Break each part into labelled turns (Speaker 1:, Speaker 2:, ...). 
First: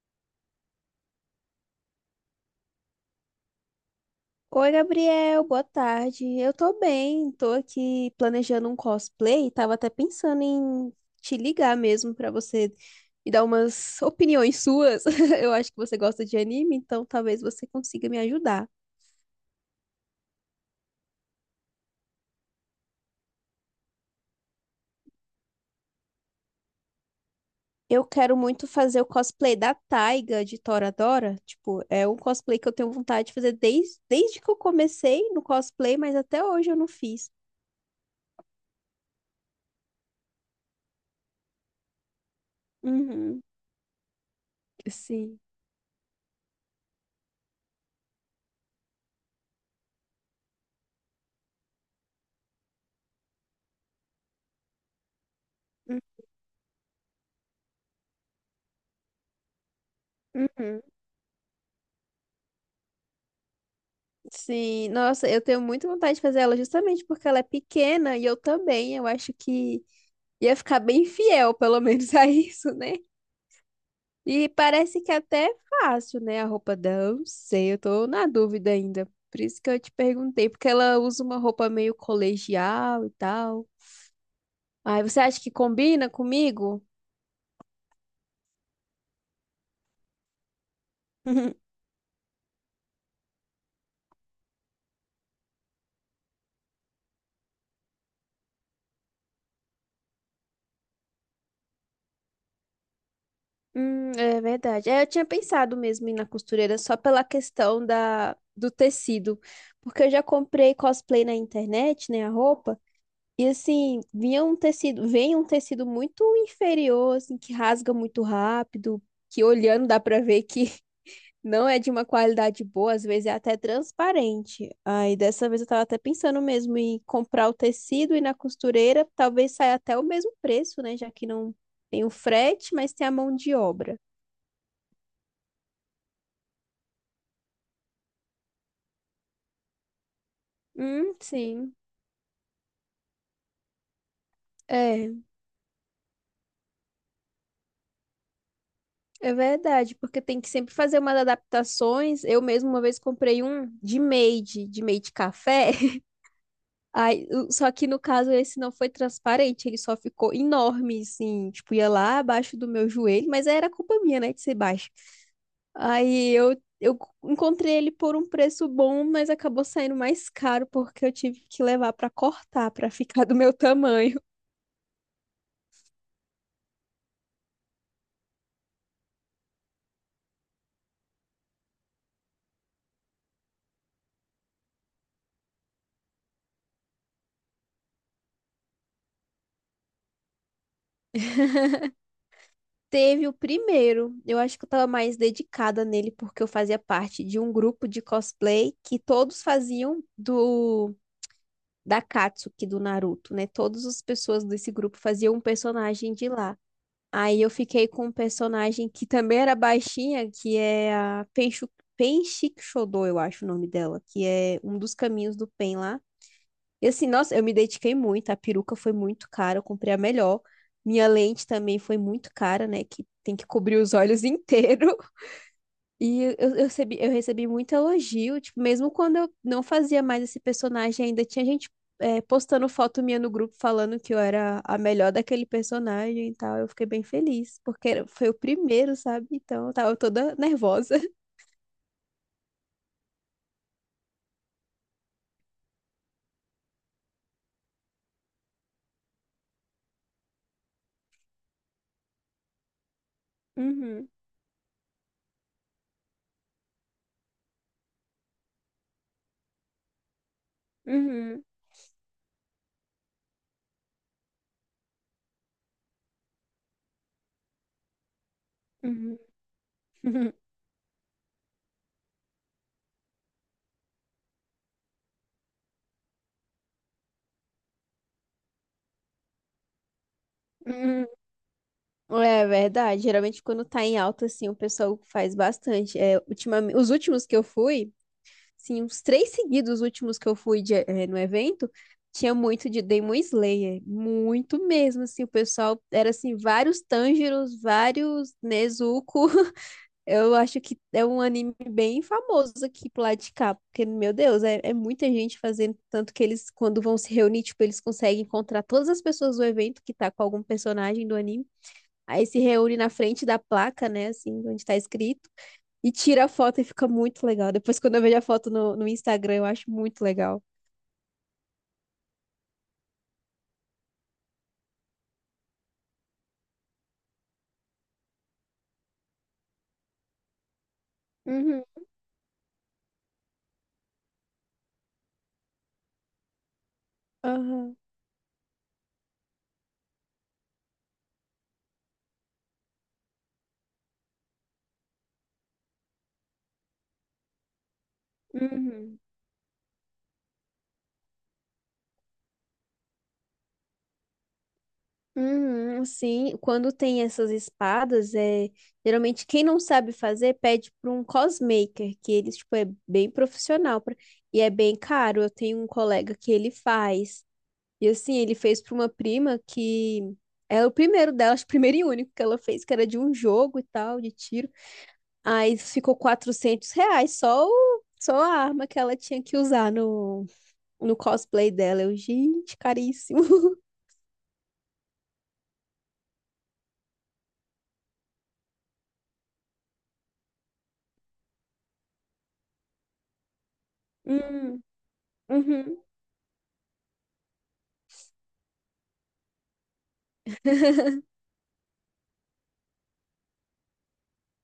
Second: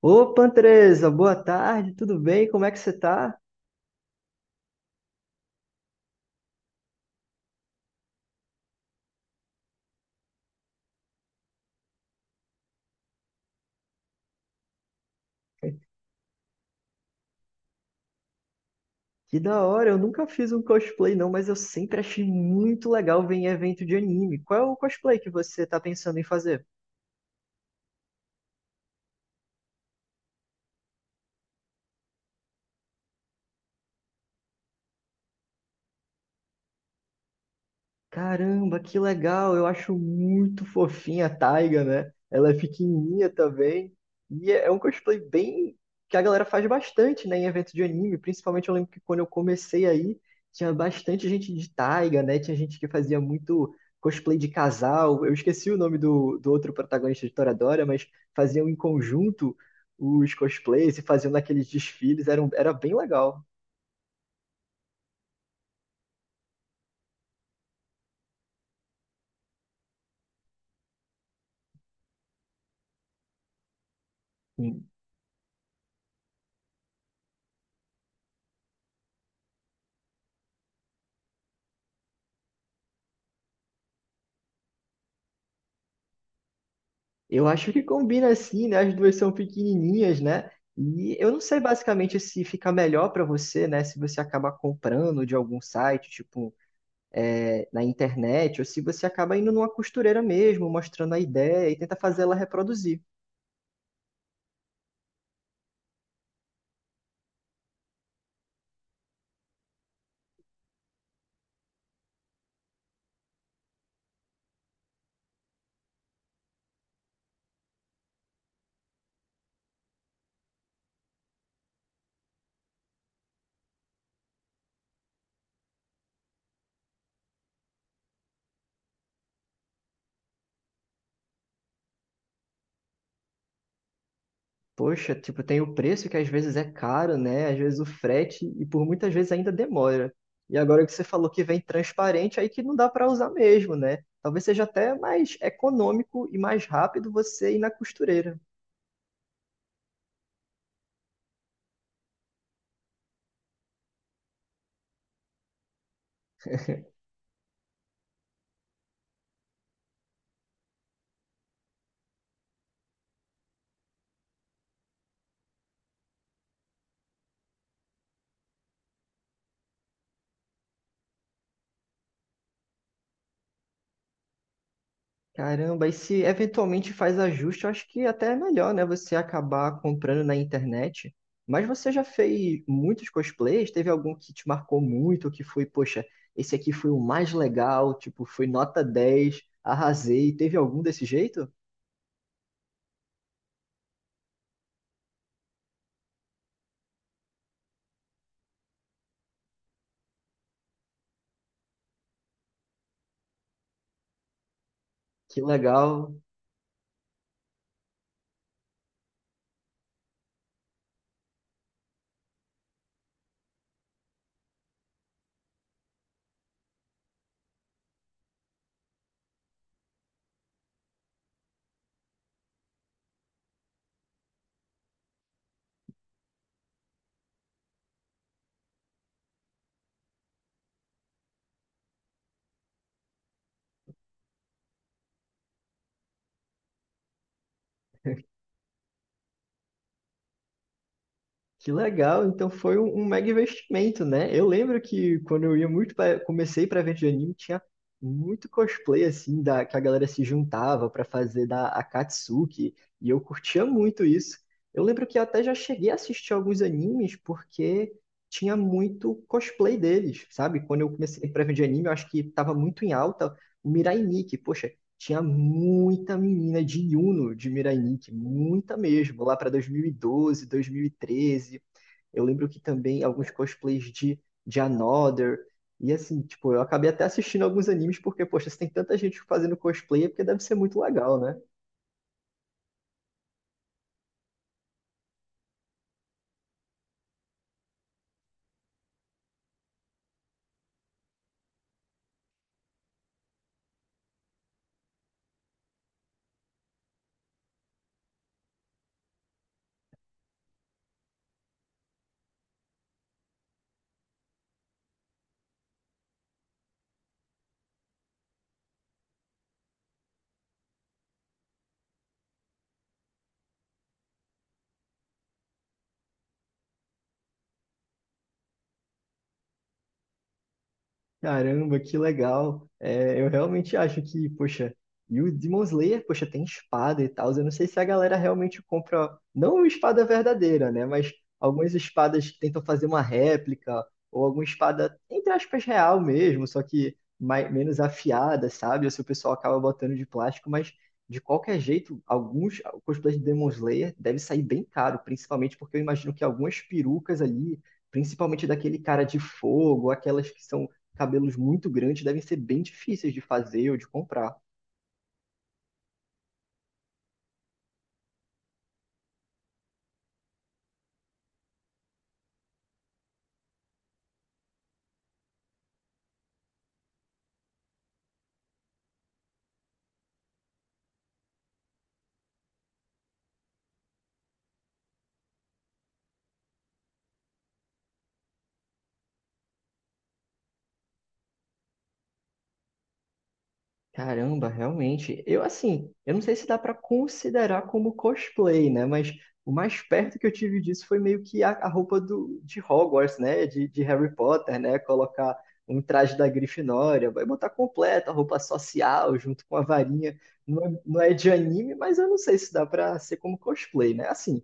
Speaker 1: Opa, Andresa, boa tarde, tudo bem? Como é que você tá?
Speaker 2: Oi, Gabriel, boa tarde. Eu tô bem, tô aqui planejando um cosplay. Tava até pensando em te ligar mesmo pra você me dar umas opiniões suas. Eu acho que você gosta de anime, então talvez você consiga me ajudar.
Speaker 1: Que da hora, eu nunca fiz um cosplay não, mas eu sempre achei muito legal ver em evento de anime. Qual é o cosplay que você tá pensando em fazer?
Speaker 2: Eu quero muito fazer o cosplay da Taiga de Toradora. Tipo, é um cosplay que eu tenho vontade de fazer desde que eu comecei no cosplay, mas até hoje eu não fiz.
Speaker 1: Caramba, que legal! Eu acho muito fofinha a Taiga, né? Ela é pequenininha
Speaker 2: Uhum,
Speaker 1: também. E é um cosplay
Speaker 2: sim.
Speaker 1: bem que a galera faz bastante, né, em eventos de anime. Principalmente eu lembro que quando eu comecei aí, tinha bastante gente de Taiga, né? Tinha gente que fazia muito cosplay de casal. Eu esqueci o nome do outro protagonista de Toradora, mas faziam em conjunto os
Speaker 2: Uhum.
Speaker 1: cosplays e faziam naqueles desfiles. Era, era bem legal.
Speaker 2: Sim, nossa, eu tenho muita vontade de fazer ela justamente porque ela é pequena e eu também, eu acho que ia ficar bem fiel, pelo menos, a isso, né? E parece que até é fácil, né? A roupa dela, eu não sei, eu tô na dúvida ainda. Por isso que eu te perguntei, porque ela usa uma roupa meio colegial e tal. Ai, você acha que combina comigo?
Speaker 1: Eu acho que combina assim, né? As duas são pequenininhas, né? E eu não sei basicamente se fica melhor para você, né? Se você acaba comprando de algum site, tipo, é, na internet, ou se você acaba indo numa costureira mesmo, mostrando a ideia e tenta fazer ela reproduzir.
Speaker 2: É verdade. É, eu tinha pensado mesmo em ir na costureira só pela questão da, do tecido, porque eu já comprei cosplay na internet, né, a roupa, e assim, vinha um tecido, vem um tecido muito inferior, assim, que rasga muito rápido, que olhando dá pra ver que não é de uma qualidade boa, às vezes é até transparente. Aí dessa vez eu tava até pensando mesmo em comprar o tecido e ir na costureira, talvez saia até o mesmo preço, né, já que não tem o frete, mas tem a mão de obra.
Speaker 1: Poxa, tipo, tem o preço que às vezes é caro, né? Às vezes o frete e por muitas vezes ainda demora. E agora que você falou que vem
Speaker 2: Sim.
Speaker 1: transparente, aí que não dá para usar mesmo, né? Talvez seja até
Speaker 2: É,
Speaker 1: mais econômico e mais rápido você ir na costureira.
Speaker 2: é verdade, porque tem que sempre fazer umas adaptações. Eu mesma uma vez comprei um de made café. Aí, o- só que no caso esse não foi transparente, ele só ficou enorme, assim, tipo, ia lá abaixo do meu joelho, mas era culpa minha, né, de ser baixo. Aí eu encontrei ele por um preço bom, mas acabou saindo mais caro porque eu tive que levar pra cortar, pra ficar do meu tamanho.
Speaker 1: Caramba, e se eventualmente faz ajuste, eu acho que até é melhor, né? Você acabar comprando na internet. Mas você já fez muitos cosplays? Teve algum que te marcou muito, que foi, poxa, esse aqui foi o mais legal, tipo, foi nota 10, arrasei. Teve algum desse jeito?
Speaker 2: Teve o primeiro. Eu acho que eu tava mais dedicada nele porque eu fazia parte de um grupo de cosplay que todos faziam do da Katsuki do Naruto, né? Todas as pessoas desse grupo faziam
Speaker 1: Que
Speaker 2: um personagem
Speaker 1: legal.
Speaker 2: de lá. Aí eu fiquei com um personagem que também era baixinha, que é a Penshu... Penshikshodou, eu acho o nome dela, que é um dos caminhos do Pen lá. E assim, nossa, eu me dediquei muito, a peruca foi muito cara, eu comprei a melhor. Minha lente também foi muito cara, né? Que tem que cobrir os olhos inteiro. E eu recebi muito elogio, tipo, mesmo quando eu não fazia mais esse personagem, ainda tinha gente postando foto minha no grupo falando que eu era a melhor daquele personagem e tal. Eu fiquei bem feliz, porque era- foi o primeiro, sabe? Então eu tava toda nervosa.
Speaker 1: Que legal, então foi um, um mega investimento, né? Eu lembro que quando eu ia muito pra, comecei para ver de anime, tinha muito cosplay assim da que a galera se juntava para fazer da Akatsuki, e eu curtia muito
Speaker 2: Uhum,
Speaker 1: isso. Eu lembro que eu até já cheguei a assistir alguns animes porque tinha muito cosplay deles, sabe? Quando eu comecei para
Speaker 2: uhum,
Speaker 1: ver de anime, eu acho que estava muito em alta o Mirai Nikki. Poxa, tinha muita menina de Uno de Miranique, muita
Speaker 2: uhum.
Speaker 1: mesmo, lá para 2012, 2013. Eu lembro que também alguns cosplays de Another. E assim, tipo, eu acabei até assistindo alguns animes porque, poxa, se tem tanta gente fazendo cosplay é porque deve ser muito legal, né?
Speaker 2: É verdade. Geralmente quando tá em alta, assim, o pessoal faz bastante. É, ultimamente, os últimos que eu fui, sim, uns três seguidos os últimos que eu fui de- no evento, tinha muito de Demon Slayer. Muito mesmo, assim, o pessoal era assim, vários Tanjiros, vários Nezuko. Eu acho que é um anime bem famoso aqui pro lado de cá, porque, meu Deus, é muita gente fazendo, tanto que eles, quando vão se reunir, tipo, eles conseguem encontrar todas as pessoas do evento que tá com algum personagem do anime. Aí se reúne na frente da placa, né, assim, onde tá escrito, e tira a foto e fica muito legal. Depois, quando eu vejo a foto no Instagram, eu acho muito legal.
Speaker 1: Caramba, que legal. É, eu realmente acho que, poxa, e o Demon Slayer, poxa, tem espada e tal. Eu não sei se a galera realmente compra, não uma espada verdadeira, né? Mas
Speaker 2: Uhum.
Speaker 1: algumas espadas tentam fazer uma réplica, ou alguma espada, entre aspas, real mesmo, só que mais,
Speaker 2: Aham.
Speaker 1: menos afiada, sabe? Ou se o pessoal acaba botando de plástico, mas de qualquer jeito, alguns cosplays de Demon Slayer deve sair bem caro, principalmente porque eu imagino que algumas perucas ali, principalmente daquele
Speaker 2: Uhum.
Speaker 1: cara de fogo, aquelas que são cabelos muito grandes devem ser bem difíceis de fazer ou de comprar.
Speaker 2: Uhum. Sim, quando tem essas espadas, é geralmente quem não sabe fazer pede para um cosmaker, que ele tipo, é bem profissional pra- e é bem caro. Eu tenho um colega que ele faz. E assim, ele fez para uma prima que era o primeiro dela, acho que o primeiro e único que ela fez, que era de um jogo e tal, de tiro. Aí ficou 400 reais só, o, só a arma que ela tinha que usar no, no cosplay dela. Eu, gente, caríssimo.
Speaker 1: Caramba, realmente. Eu, assim, eu não sei se dá para considerar como cosplay, né? Mas o mais perto que eu tive disso foi meio que a roupa do, de Hogwarts, né? De Harry Potter,
Speaker 2: Hum.
Speaker 1: né? Colocar um
Speaker 2: Uhum.
Speaker 1: traje da Grifinória, vai botar completa a roupa social junto com a varinha. Não é de anime, mas eu não sei se dá para ser como cosplay, né? Assim,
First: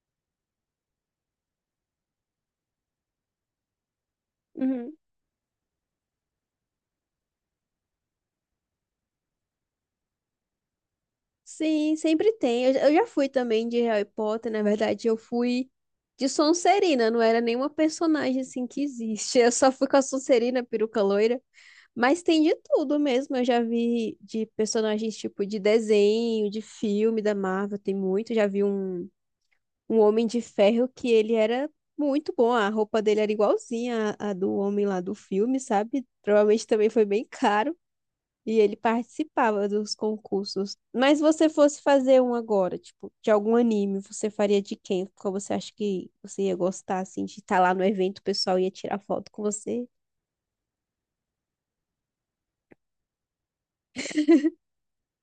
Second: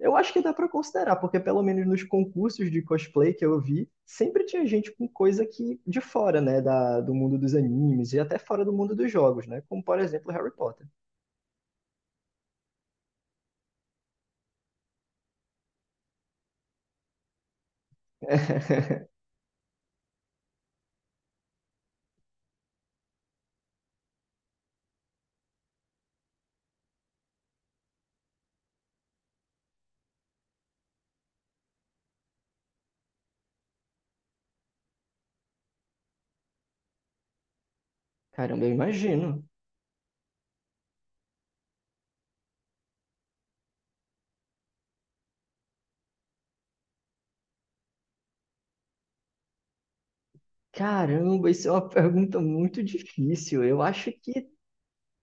Speaker 1: eu acho que dá para considerar, porque pelo menos nos concursos de cosplay que eu vi, sempre tinha gente
Speaker 2: Uhum.
Speaker 1: com coisa que de fora, né, do mundo dos animes e até fora do mundo dos jogos, né, como por exemplo Harry Potter.
Speaker 2: Sim, sempre tem. Eu já fui também de Harry Potter, na verdade, eu fui de Sonserina, não era nenhuma personagem assim que existe. Eu só fui com a Sonserina, peruca loira. Mas tem de tudo mesmo. Eu já vi de personagens tipo de desenho, de filme da Marvel, tem muito. Já vi um homem de ferro que ele era muito bom. A roupa dele era igualzinha à do homem lá do filme, sabe? Provavelmente também foi bem caro. E
Speaker 1: Caramba, eu
Speaker 2: ele
Speaker 1: imagino.
Speaker 2: participava dos concursos. Mas se você fosse fazer um agora, tipo, de algum anime, você faria de quem? Qual você acha que você ia gostar, assim, de estar lá no evento, o pessoal ia tirar foto com você?
Speaker 1: Caramba, isso é uma pergunta muito difícil. Eu acho que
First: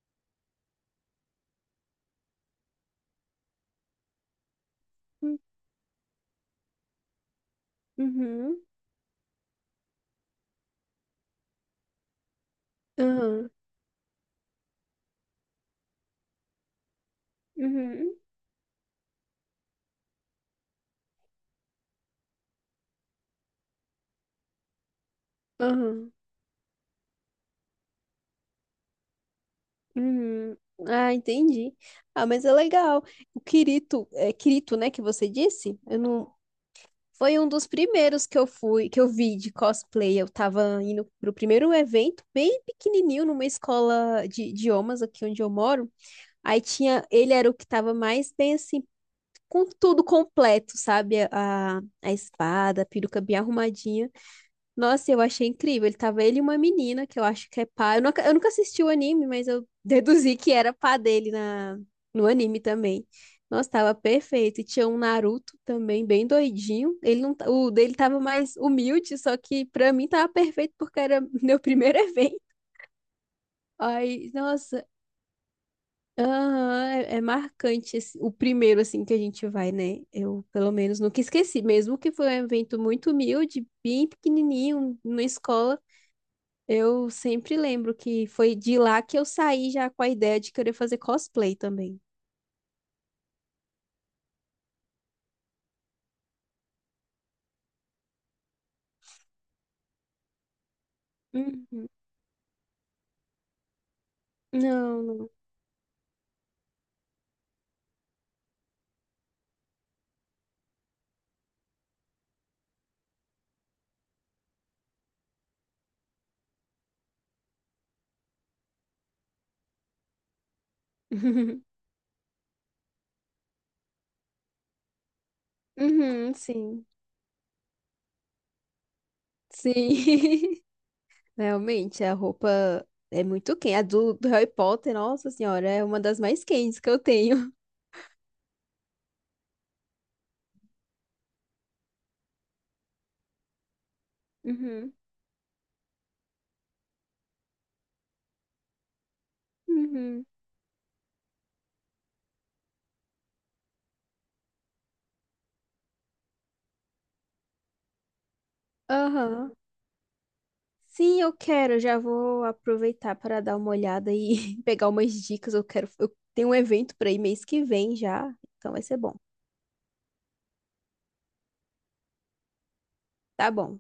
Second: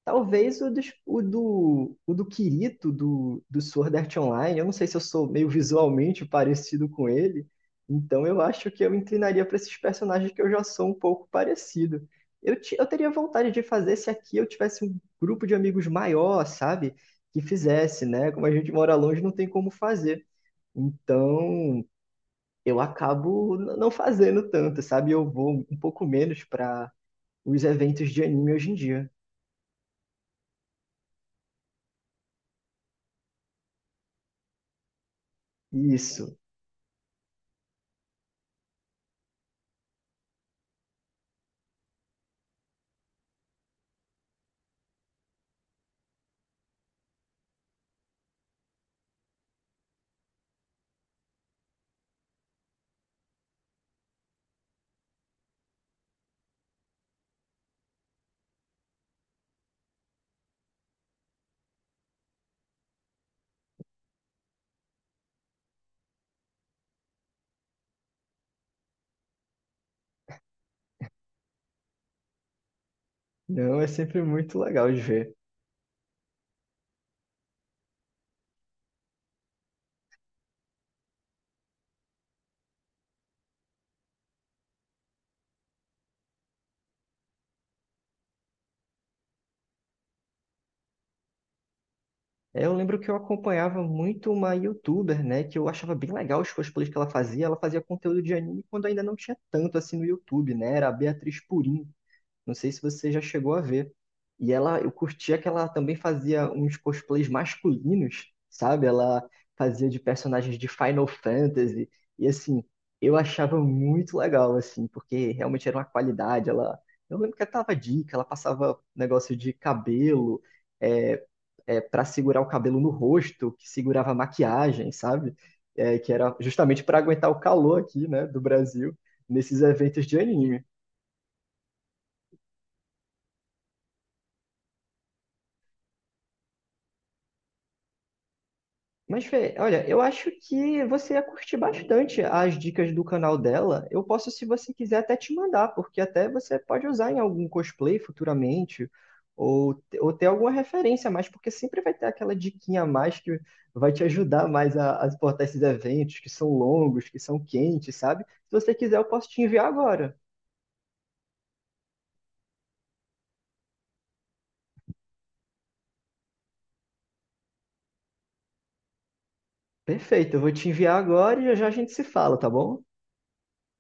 Speaker 1: talvez o do Kirito, do Sword Art Online. Eu não sei se eu sou
Speaker 2: Hum.
Speaker 1: meio visualmente parecido com ele, então eu
Speaker 2: Uhum,
Speaker 1: acho que eu inclinaria para esses personagens que eu já sou um pouco parecido. Eu teria
Speaker 2: aham,
Speaker 1: vontade de fazer se aqui eu tivesse um grupo de amigos maior, sabe? Que fizesse,
Speaker 2: uhum,
Speaker 1: né? Como a gente mora longe, não tem como fazer. Então eu acabo não fazendo tanto, sabe? Eu vou um pouco
Speaker 2: aham,
Speaker 1: menos para os eventos de anime hoje em dia.
Speaker 2: uhum. Ah, entendi. Ah, mas é legal. O Kirito, é Kirito, né, que você disse? Eu não.
Speaker 1: Isso.
Speaker 2: Foi um dos primeiros que eu fui, que eu vi de cosplay. Eu tava indo pro primeiro evento, bem pequenininho, numa escola de idiomas aqui onde eu moro. Aí tinha, ele era o que tava mais bem assim, com tudo completo, sabe? A espada, a peruca bem arrumadinha. Nossa, eu achei incrível. Ele tava ele e uma menina que eu acho que é pá. Eu nunca assisti o anime, mas eu deduzi que era pá dele na, no anime também. Nossa, tava perfeito. E tinha um Naruto também, bem doidinho. Ele não, ta- o dele tava mais humilde, só que pra mim tava perfeito porque era meu primeiro evento.
Speaker 1: Não, é sempre
Speaker 2: Ai,
Speaker 1: muito
Speaker 2: nossa.
Speaker 1: legal de ver.
Speaker 2: Aham, é, é marcante esse- o primeiro assim que a gente vai, né? Eu, pelo menos, nunca esqueci, mesmo que foi um evento muito humilde, bem pequenininho, numa escola. Eu sempre lembro que foi de lá que eu saí já com a ideia de querer fazer cosplay também.
Speaker 1: É, eu lembro que eu acompanhava muito uma youtuber, né, que eu achava bem legal os cosplays que ela fazia. Ela fazia conteúdo de anime quando ainda não tinha tanto assim no YouTube, né? Era a Beatriz Purim.
Speaker 2: Uhum.
Speaker 1: Não sei se você já chegou a ver. E ela, eu
Speaker 2: Não, não.
Speaker 1: curtia que ela também fazia uns cosplays masculinos, sabe? Ela fazia de personagens de Final Fantasy. E assim, eu achava muito legal, assim, porque realmente era uma qualidade. Ela, eu lembro que ela tava dica, ela passava um negócio de cabelo, é, para segurar o cabelo no rosto, que segurava a maquiagem, sabe? É, que
Speaker 2: Uhum,
Speaker 1: era justamente
Speaker 2: sim.
Speaker 1: para aguentar o calor aqui, né, do Brasil, nesses
Speaker 2: Sim.
Speaker 1: eventos de anime.
Speaker 2: Realmente, a roupa é muito quente. A do Harry Potter, nossa senhora, é uma das mais quentes que eu tenho.
Speaker 1: Mas, Fê, olha, eu acho que você ia curtir bastante as dicas do canal dela. Eu posso, se você
Speaker 2: Uhum.
Speaker 1: quiser, até te mandar, porque até você pode usar em algum cosplay futuramente, ou ter
Speaker 2: Uhum.
Speaker 1: alguma referência a mais, porque sempre vai ter aquela diquinha a mais que vai te ajudar mais a suportar esses eventos que são longos, que são quentes, sabe? Se você quiser, eu posso te
Speaker 2: Aham.
Speaker 1: enviar agora.
Speaker 2: Sim, eu quero. Eu já vou aproveitar para dar uma olhada e pegar umas dicas. Eu quero. Eu tenho um evento para ir mês que vem já, então vai ser bom.
Speaker 1: Perfeito, eu vou te enviar agora e já já a gente se fala, tá bom?
Speaker 2: Tá bom.